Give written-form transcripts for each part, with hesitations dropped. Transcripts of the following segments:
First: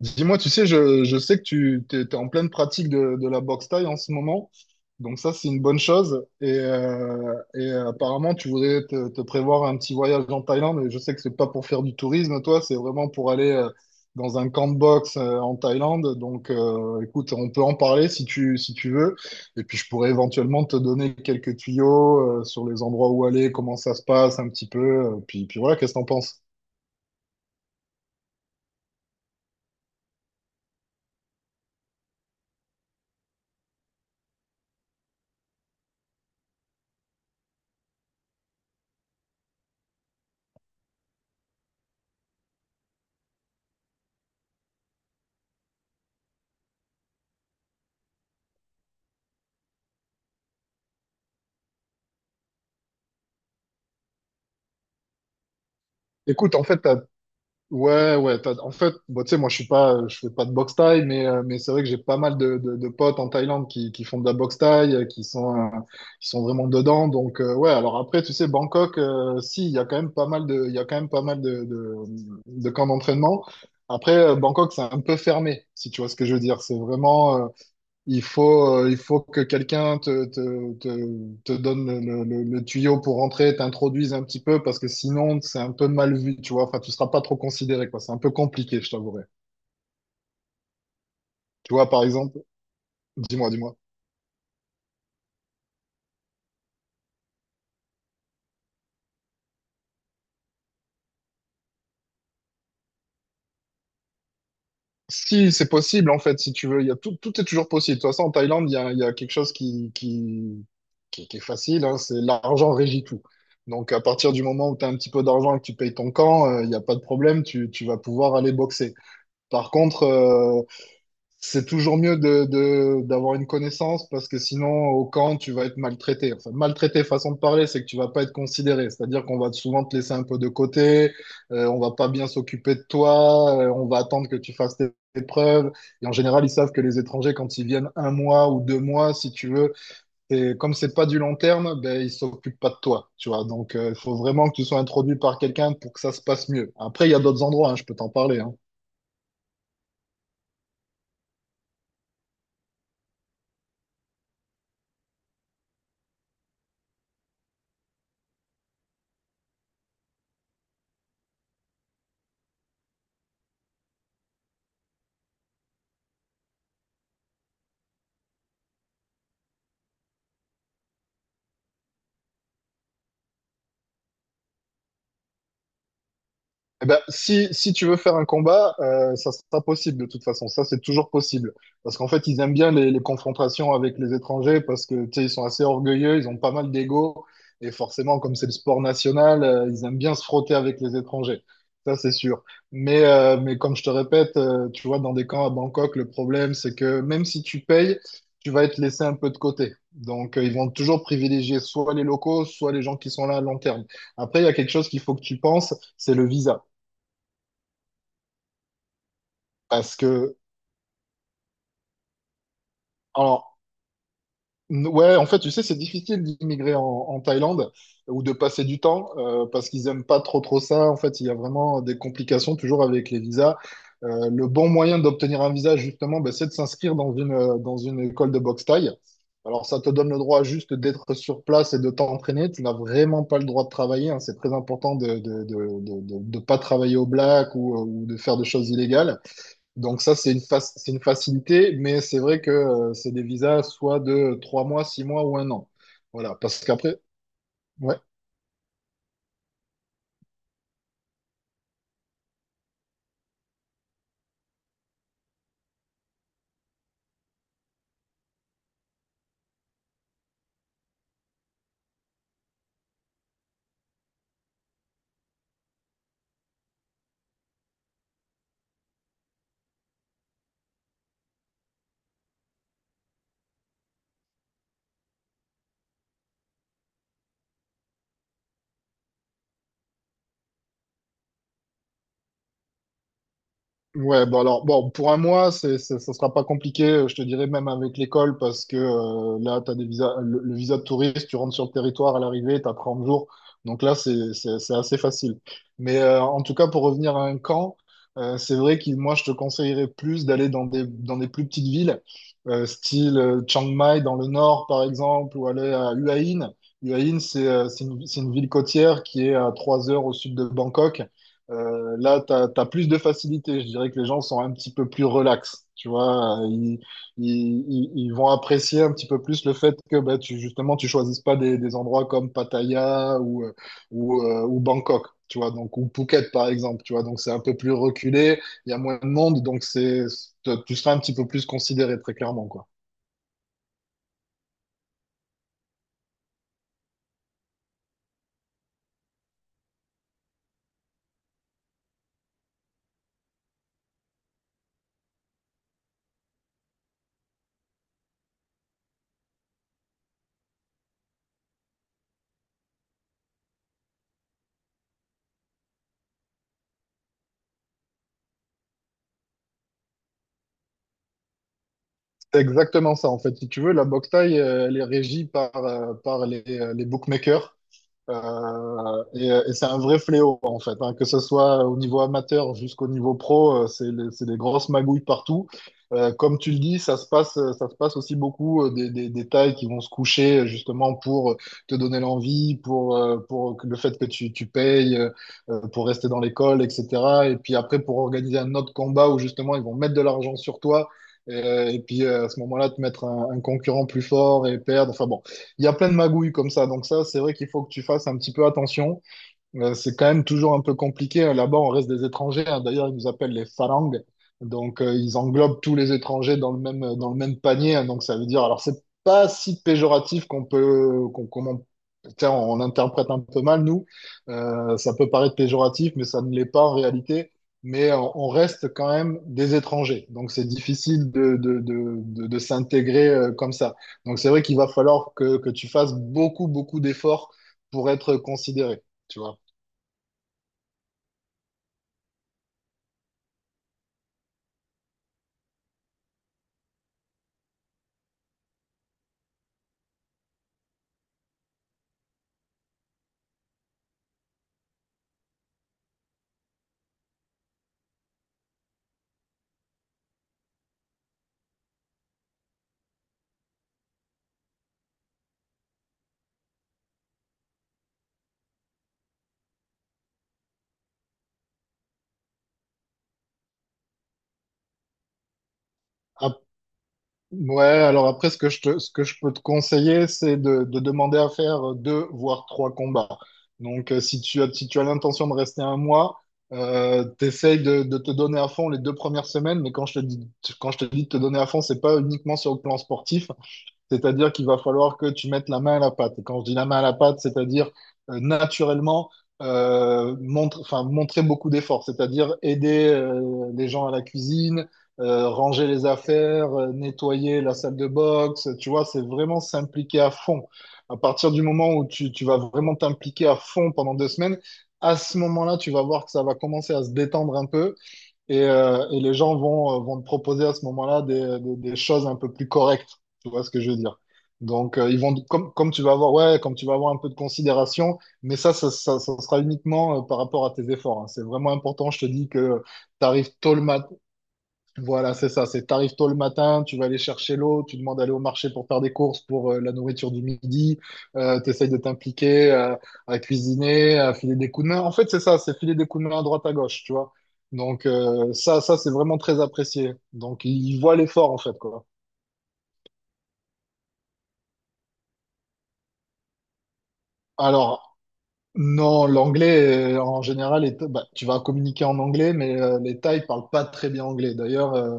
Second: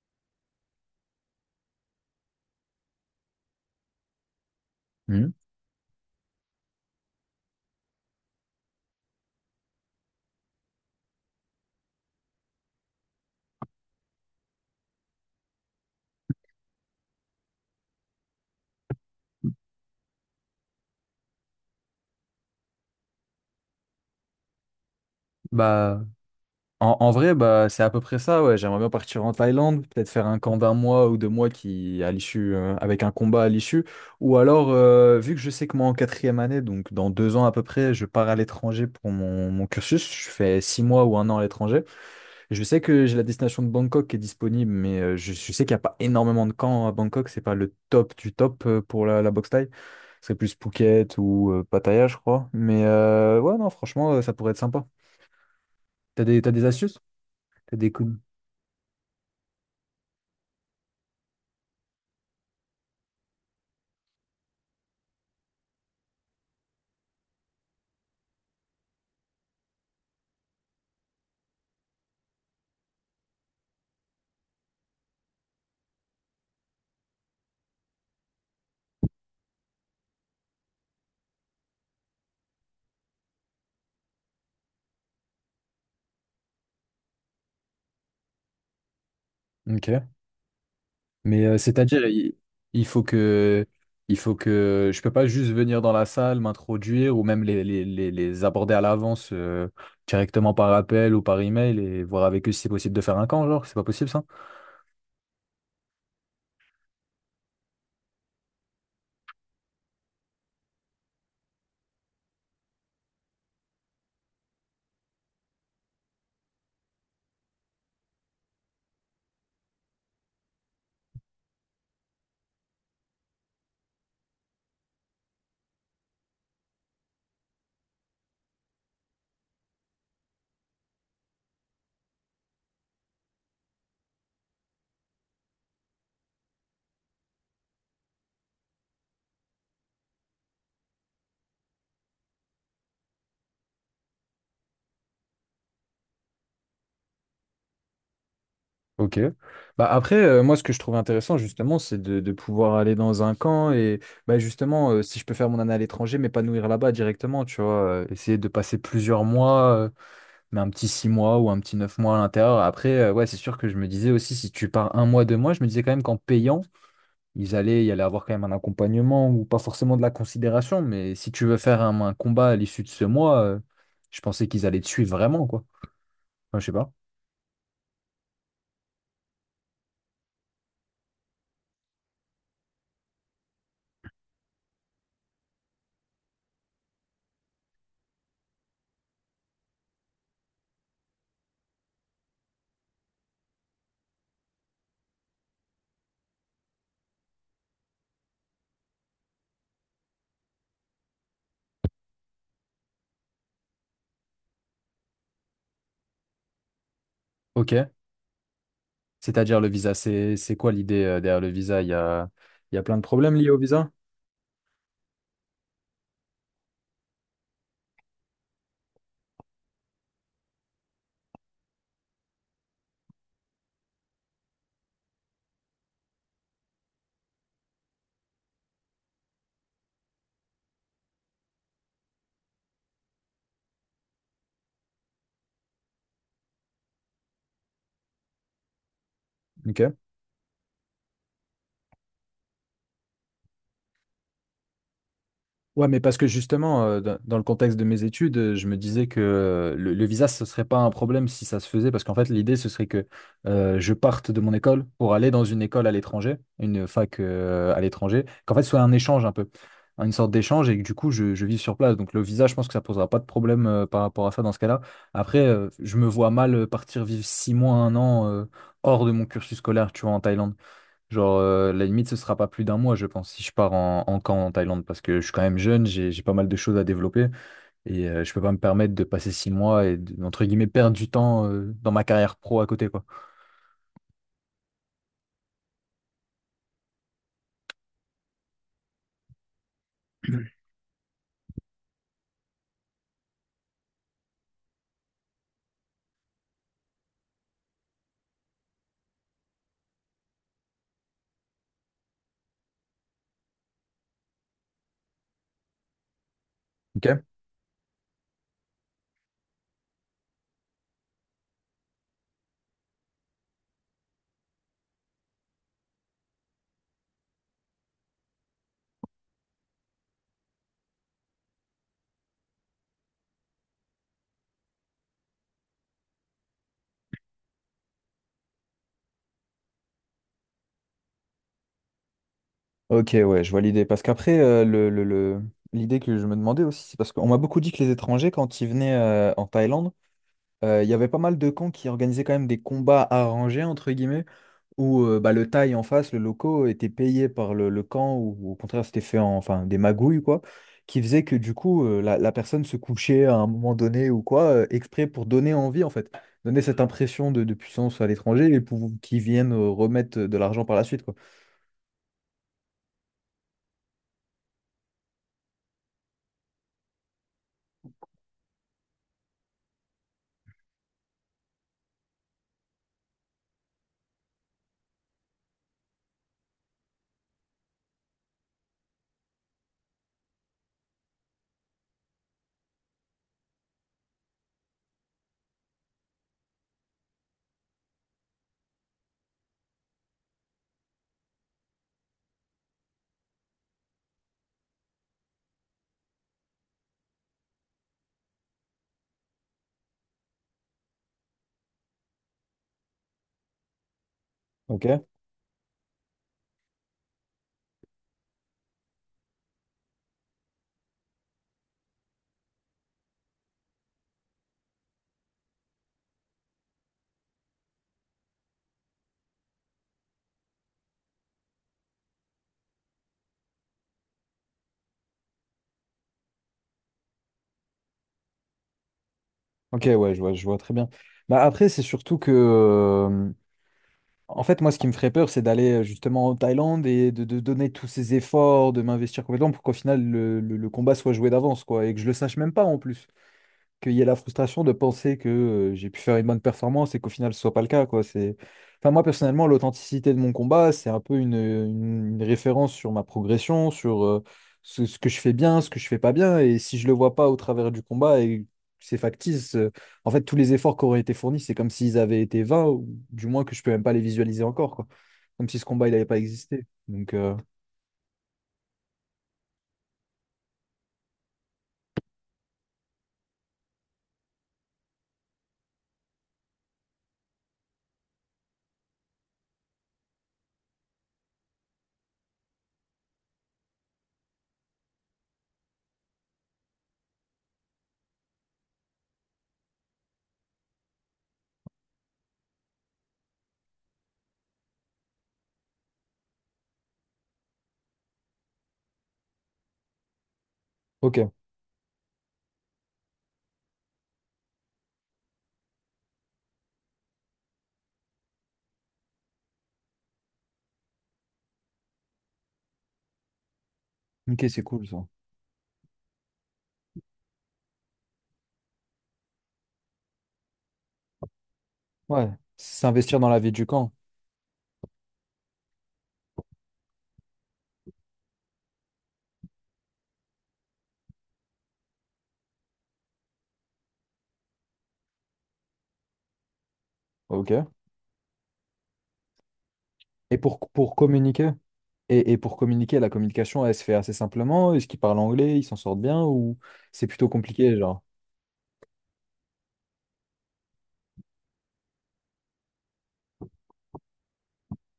Dis-moi, tu sais, je sais que tu t'es en pleine pratique de la boxe thaï en ce moment, donc Mhm. ça c'est une bonne chose. Apparemment, tu voudrais te prévoir un petit voyage en Thaïlande. Et je sais que c'est pas pour faire du tourisme, toi, c'est vraiment pour aller dans un camp de boxe en Thaïlande. Écoute, on peut en parler si tu si tu veux. Et puis, je pourrais éventuellement te donner quelques tuyaux sur les endroits où aller, comment ça se passe un petit peu. Puis voilà, qu'est-ce Bah, que t'en penses? en vrai, bah, c'est à peu près ça, ouais. J'aimerais bien partir en Thaïlande, peut-être faire un camp d'un mois ou 2 mois qui, à l'issue, avec un combat à l'issue. Ou alors, vu que je sais que moi, en quatrième année, donc dans 2 ans à peu près, je pars à l'étranger pour mon cursus. Je fais 6 mois ou un an à l'étranger. Je sais que j'ai la destination de Bangkok qui est disponible, mais je sais qu'il n'y a pas énormément de camps à Bangkok. C'est pas le top du top pour la boxe thaï. Ce serait plus Phuket ou Pattaya, je crois. Mais ouais, non, franchement, ça pourrait être sympa. T'as des, t'as Écoute, en des fait, astuces? T'as des ouais, coups. ouais. En fait, bah, tu sais, moi, je suis pas, je fais pas de boxe thaï, mais c'est vrai que j'ai pas mal de potes en Thaïlande qui font de la boxe thaï, qui sont vraiment dedans. Ouais. Alors après, tu sais, Bangkok, si, il y a quand même pas mal de camps d'entraînement. Après, Bangkok, c'est un peu fermé, si tu vois ce que je veux dire. C'est vraiment, il faut que quelqu'un te donne le tuyau pour rentrer, t'introduise un petit peu, parce que sinon, c'est un peu mal vu, tu vois. Enfin, tu seras pas trop considéré, quoi. C'est un peu compliqué, je t'avouerai. Ok. Mais Tu vois, par c'est-à-dire, il, exemple, il faut que, dis-moi. il faut que, je peux pas juste venir dans la salle, m'introduire ou même les aborder à l'avance directement par appel ou par email et voir avec eux si c'est possible de faire un camp, genre, c'est pas possible ça? Si, c'est possible, en fait, si tu veux. Il y a tout, tout est toujours possible. De toute façon, en Thaïlande, il y a quelque chose qui est facile, hein, c'est l'argent régit tout. Donc, à partir du moment où tu as un petit peu d'argent et que tu payes ton camp, il n'y a pas de problème, tu vas pouvoir aller boxer. Par contre, c'est toujours mieux d'avoir une connaissance parce que sinon, au camp, tu vas être maltraité. Enfin, maltraité, façon de parler, c'est que tu vas pas être considéré. C'est-à-dire qu'on va souvent te laisser un peu de côté, on va pas bien s'occuper de toi, on va attendre que tu fasses tes preuves. Et en général, ils savent que les étrangers, quand ils viennent un mois ou 2 mois, si tu veux, et comme c'est pas du long terme, ben, ils s'occupent pas de toi, tu vois. Il faut vraiment que tu sois introduit par quelqu'un pour que ça se passe mieux. Après, il y a d'autres endroits, hein, je peux t'en parler, hein. Ok. Bah après, moi, ce que je trouve intéressant, justement, c'est de pouvoir aller dans un camp et bah, justement, si je peux faire mon année à l'étranger, m'épanouir là-bas directement, tu vois, essayer de passer plusieurs mois. Mais un petit 6 mois ou un petit 9 mois à l'intérieur. Après, ouais, c'est sûr que je me disais aussi, si tu pars un mois, 2 mois, je me disais quand même qu'en payant, il allait avoir quand même un accompagnement ou pas forcément de la considération, mais si tu veux faire un combat à l'issue de ce mois, je pensais qu'ils allaient te suivre vraiment, quoi. Enfin, je sais Eh pas. ben, si, si tu veux faire un combat, ça sera possible de toute façon. Ça, c'est toujours possible. Parce qu'en fait, ils aiment bien les confrontations avec les étrangers parce que, tu sais, ils sont assez orgueilleux, ils ont pas mal d'ego. Et forcément, comme c'est le sport national, ils aiment bien se frotter avec les étrangers. Ça, c'est sûr. Mais comme je te répète, tu vois, dans des camps à Bangkok, le problème, c'est que même si tu payes, tu vas être laissé un peu de côté. Ils vont toujours privilégier soit les locaux, soit les gens qui sont là à long terme. Après, il y a quelque chose qu'il faut que tu penses, c'est le visa. Ok. C'est-à-dire le visa, Parce c'est que, c'est quoi l'idée derrière le visa? Il y a plein de problèmes liés au alors, visa? Ouais, en fait, tu sais, c'est difficile d'immigrer en Thaïlande ou de passer du temps parce qu'ils aiment pas trop trop ça. En fait, il y a vraiment des complications toujours avec les visas. Le bon moyen d'obtenir un visa, justement, ben, c'est de s'inscrire dans une école de boxe thaï. Alors, ça te donne le droit juste d'être sur place et de t'entraîner. Tu n'as vraiment pas le droit de travailler, hein. C'est très important de ne de pas travailler au black ou de faire des choses illégales. Ok. Donc ça, c'est une facilité, mais c'est vrai que c'est des visas soit de 3 mois, 6 mois ou un an. Ouais, mais parce que Voilà, parce justement, qu'après, dans le contexte de ouais. mes études, je me disais que le visa, ce serait pas un problème si ça se faisait, parce qu'en fait, l'idée, ce serait que je parte de mon école pour aller dans une école à l'étranger, une fac à l'étranger, qu'en fait, ce soit un échange un peu, une sorte d'échange, et que du coup, je vive sur place. Donc, le visa, je pense que ça posera pas de problème par rapport à ça dans ce cas-là. Après, je me vois mal partir vivre 6 mois, un an hors de mon cursus scolaire, tu vois, en Thaïlande. Genre, la limite, ce sera pas plus d'un mois, je pense, si je pars en camp en Thaïlande, parce que je suis quand même jeune, j'ai pas mal de choses à développer, et je peux pas me permettre de passer 6 mois entre guillemets, perdre du temps dans ma carrière pro à côté, quoi. Ouais, bah alors, bon, pour un mois, ça sera pas compliqué, je te dirais même avec l'école, parce que là, tu as des visas, le- le visa de touriste, tu rentres sur le territoire à l'arrivée, tu as 30 jours. Donc là, c'est assez facile. En tout cas, pour revenir à un camp, c'est vrai que moi, je te conseillerais plus d'aller dans des plus petites villes, style Chiang Mai dans le nord, par exemple, ou aller à Hua Hin. Hua Hin, Ok? C'est une ville côtière qui est à 3 heures au sud de Bangkok. Là, tu as plus de facilité. Je dirais que les gens sont un petit peu plus relax. Tu vois, ils vont apprécier un petit peu plus le fait que bah, justement, tu choisisses pas des, des endroits comme Pattaya ou Bangkok, tu vois, donc, ou Phuket, par exemple, tu vois. Donc, c'est un peu plus reculé, il y a moins de monde, donc tu seras un petit peu plus considéré, très clairement, quoi. Ok, ouais, je vois l'idée. Parce qu'après, l'idée que je me demandais aussi, c'est parce qu'on m'a beaucoup dit que les étrangers, quand ils venaient en Thaïlande, il y avait pas mal de camps qui organisaient quand même des combats arrangés, entre guillemets. Où bah, le taille en face, le loco, était payé par le camp, ou au contraire, c'était fait enfin, des magouilles, quoi, qui faisait que du coup, la personne se couchait à un moment donné ou quoi, exprès pour donner envie, en fait, donner cette impression de puissance à l'étranger et pour qu'ils viennent remettre de l'argent par la suite, quoi. C'est exactement ça, en fait. Si tu veux, la boxe thaï, elle est régie par, par les bookmakers. Et c'est un vrai fléau, en fait, hein, que ce soit au niveau amateur jusqu'au niveau pro, c'est des grosses magouilles partout. Comme tu le dis, ça se passe aussi beaucoup des tailles qui vont se coucher justement pour te donner l'envie, le fait que tu payes, pour rester dans l'école, etc. Et puis après, pour organiser un autre combat où justement ils vont mettre de l'argent sur toi. Et, puis À ce moment-là, te mettre un concurrent plus fort et perdre. Enfin bon, il y a plein de magouilles comme ça. Donc ça, c'est vrai qu'il faut que tu fasses un petit peu attention. C'est quand même toujours un peu compliqué. Là-bas, on reste des étrangers, hein. D'ailleurs, ils nous appellent les Farang. Ok? Ils englobent tous les étrangers dans le même panier, hein. Donc, ça veut dire, alors, c'est pas si péjoratif qu'on peut, qu'on, qu'on en- tiens, on l'interprète un peu mal, nous. Ça peut paraître péjoratif, mais ça ne l'est pas en réalité. Mais on reste quand même des étrangers. Donc, c'est difficile de s'intégrer comme ça. Donc, c'est vrai qu'il va falloir que tu fasses beaucoup, beaucoup d'efforts pour être considéré. Tu vois. Ok, ouais, je vois très bien. Bah, après, c'est surtout que. En fait, moi, ce qui me ferait peur, c'est d'aller justement en Thaïlande et de donner tous ces efforts, de m'investir complètement pour qu'au final, le combat soit joué d'avance, quoi, et que je le sache même pas en plus. Qu'il y ait la frustration de penser que j'ai pu faire une bonne performance et qu'au final ce soit pas le cas, quoi. C'est. Enfin, moi personnellement, l'authenticité de mon combat, c'est un peu une référence sur ma progression, sur ce que je fais bien, ce que je fais pas bien, et si je le vois pas au travers du combat et c'est factice, en fait tous les efforts qui auraient été fournis, c'est comme s'ils avaient été vains, ou du moins que je peux même pas les visualiser encore, quoi. Comme si ce combat il n'avait pas Ap- existé. Donc, ouais, alors après, ce que je peux te conseiller, c'est de demander à faire deux, voire trois combats. Si si tu as l'intention de rester un mois, t'essayes de te donner à fond les deux premières semaines, mais quand je te dis, quand je te dis de te donner à fond, c'est pas uniquement sur le plan sportif, c'est-à-dire qu'il va falloir que tu mettes la main à la pâte. Et quand je dis la main à la pâte, c'est-à-dire naturellement enfin, montrer beaucoup d'efforts, c'est-à-dire aider les gens à la cuisine, ranger les affaires, nettoyer la salle de boxe. Tu vois, c'est vraiment s'impliquer à fond. À ok, partir du moment où tu vas vraiment t'impliquer à fond pendant 2 semaines, à ce moment-là, tu vas voir que ça va commencer à se détendre un peu et les gens vont, vont te proposer à ce moment-là des choses un peu plus correctes. Tu vois ce que je veux dire? ok, c'est cool Ils ça. vont, comme tu vas avoir, ouais, comme tu vas avoir un peu de considération, mais ça sera uniquement par rapport à tes efforts, hein. C'est vraiment important, je te dis, Ouais, que tu s'investir dans arrives la vie tôt le du matin, camp. voilà, c'est ça. C'est t'arrives tôt le matin, tu vas aller chercher l'eau, tu demandes d'aller au marché pour faire des courses pour la nourriture du midi, t'essayes de t'impliquer à cuisiner, à filer des coups de main. En fait, c'est ça, c'est filer des coups de main à droite à gauche, tu vois. Ok. Ça c'est vraiment très apprécié. Et Donc pour, ils pour voient l'effort en communiquer? fait, quoi. Et pour communiquer, la communication, elle se fait assez simplement. Est-ce qu'ils parlent anglais, ils s'en sortent bien ou c'est plutôt compliqué, Alors genre? non, l'anglais en général, bah, tu vas communiquer en anglais, mais les Thaïs parlent pas très bien anglais. D'ailleurs,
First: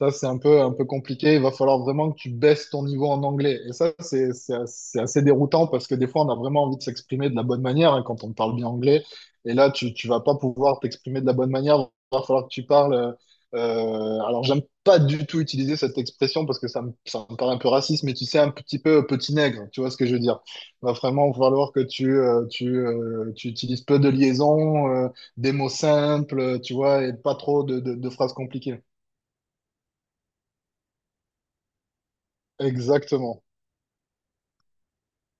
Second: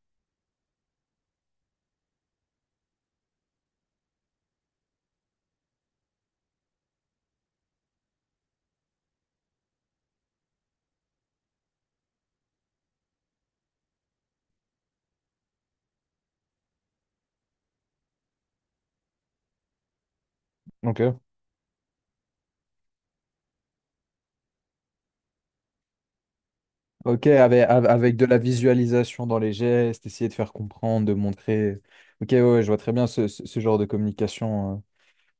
ça c'est un peu compliqué. Il va falloir vraiment que tu baisses ton niveau en anglais. Et ça c'est assez déroutant parce que des fois on a vraiment envie de s'exprimer de la bonne manière, hein, quand on parle bien anglais. Et là tu vas pas pouvoir t'exprimer de la bonne manière. Il va falloir que tu parles. Alors j'aime pas du tout utiliser cette expression parce que ça me paraît un peu raciste, mais tu sais un petit peu petit nègre. Tu vois ce que je veux dire? Va Ok. vraiment falloir que tu utilises peu de liaisons, des mots simples, tu vois, et Ok, pas trop de avec de phrases la compliquées. visualisation dans les gestes, essayer de faire comprendre, de montrer. Ok, ouais, ouais, je vois très bien Exactement, ce genre de communication, hein.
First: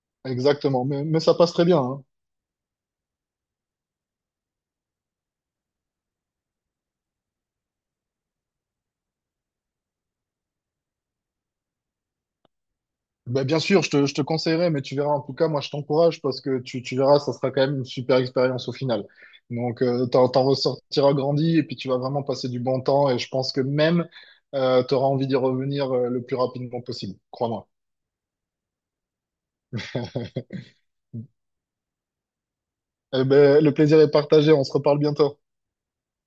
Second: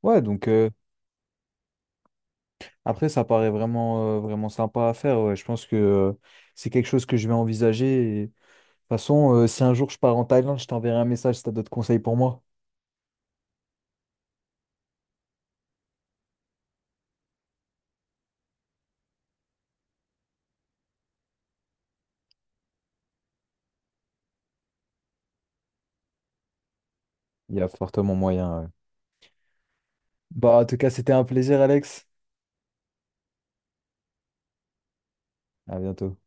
Ouais, donc exactement. Mais ça passe très bien, hein. après, ça paraît vraiment, vraiment sympa à faire, ouais. Je pense que c'est quelque chose que je vais envisager. Et, de toute façon, si un jour je pars en Thaïlande, je t'enverrai un message si tu as d'autres conseils pour moi. Bah, bien sûr, je te conseillerais, mais tu verras, en tout cas, moi, je t'encourage parce que tu verras, ça sera quand même une super expérience au final. T'en ressortiras grandi et puis tu vas vraiment passer du bon temps et je pense que même, tu auras envie d'y revenir, le plus rapidement possible, Il y a crois-moi. fortement moyen, ouais. Bah, en tout cas, c'était un plaisir, Alex. Eh ben, le plaisir est partagé, on se reparle bientôt. À bientôt.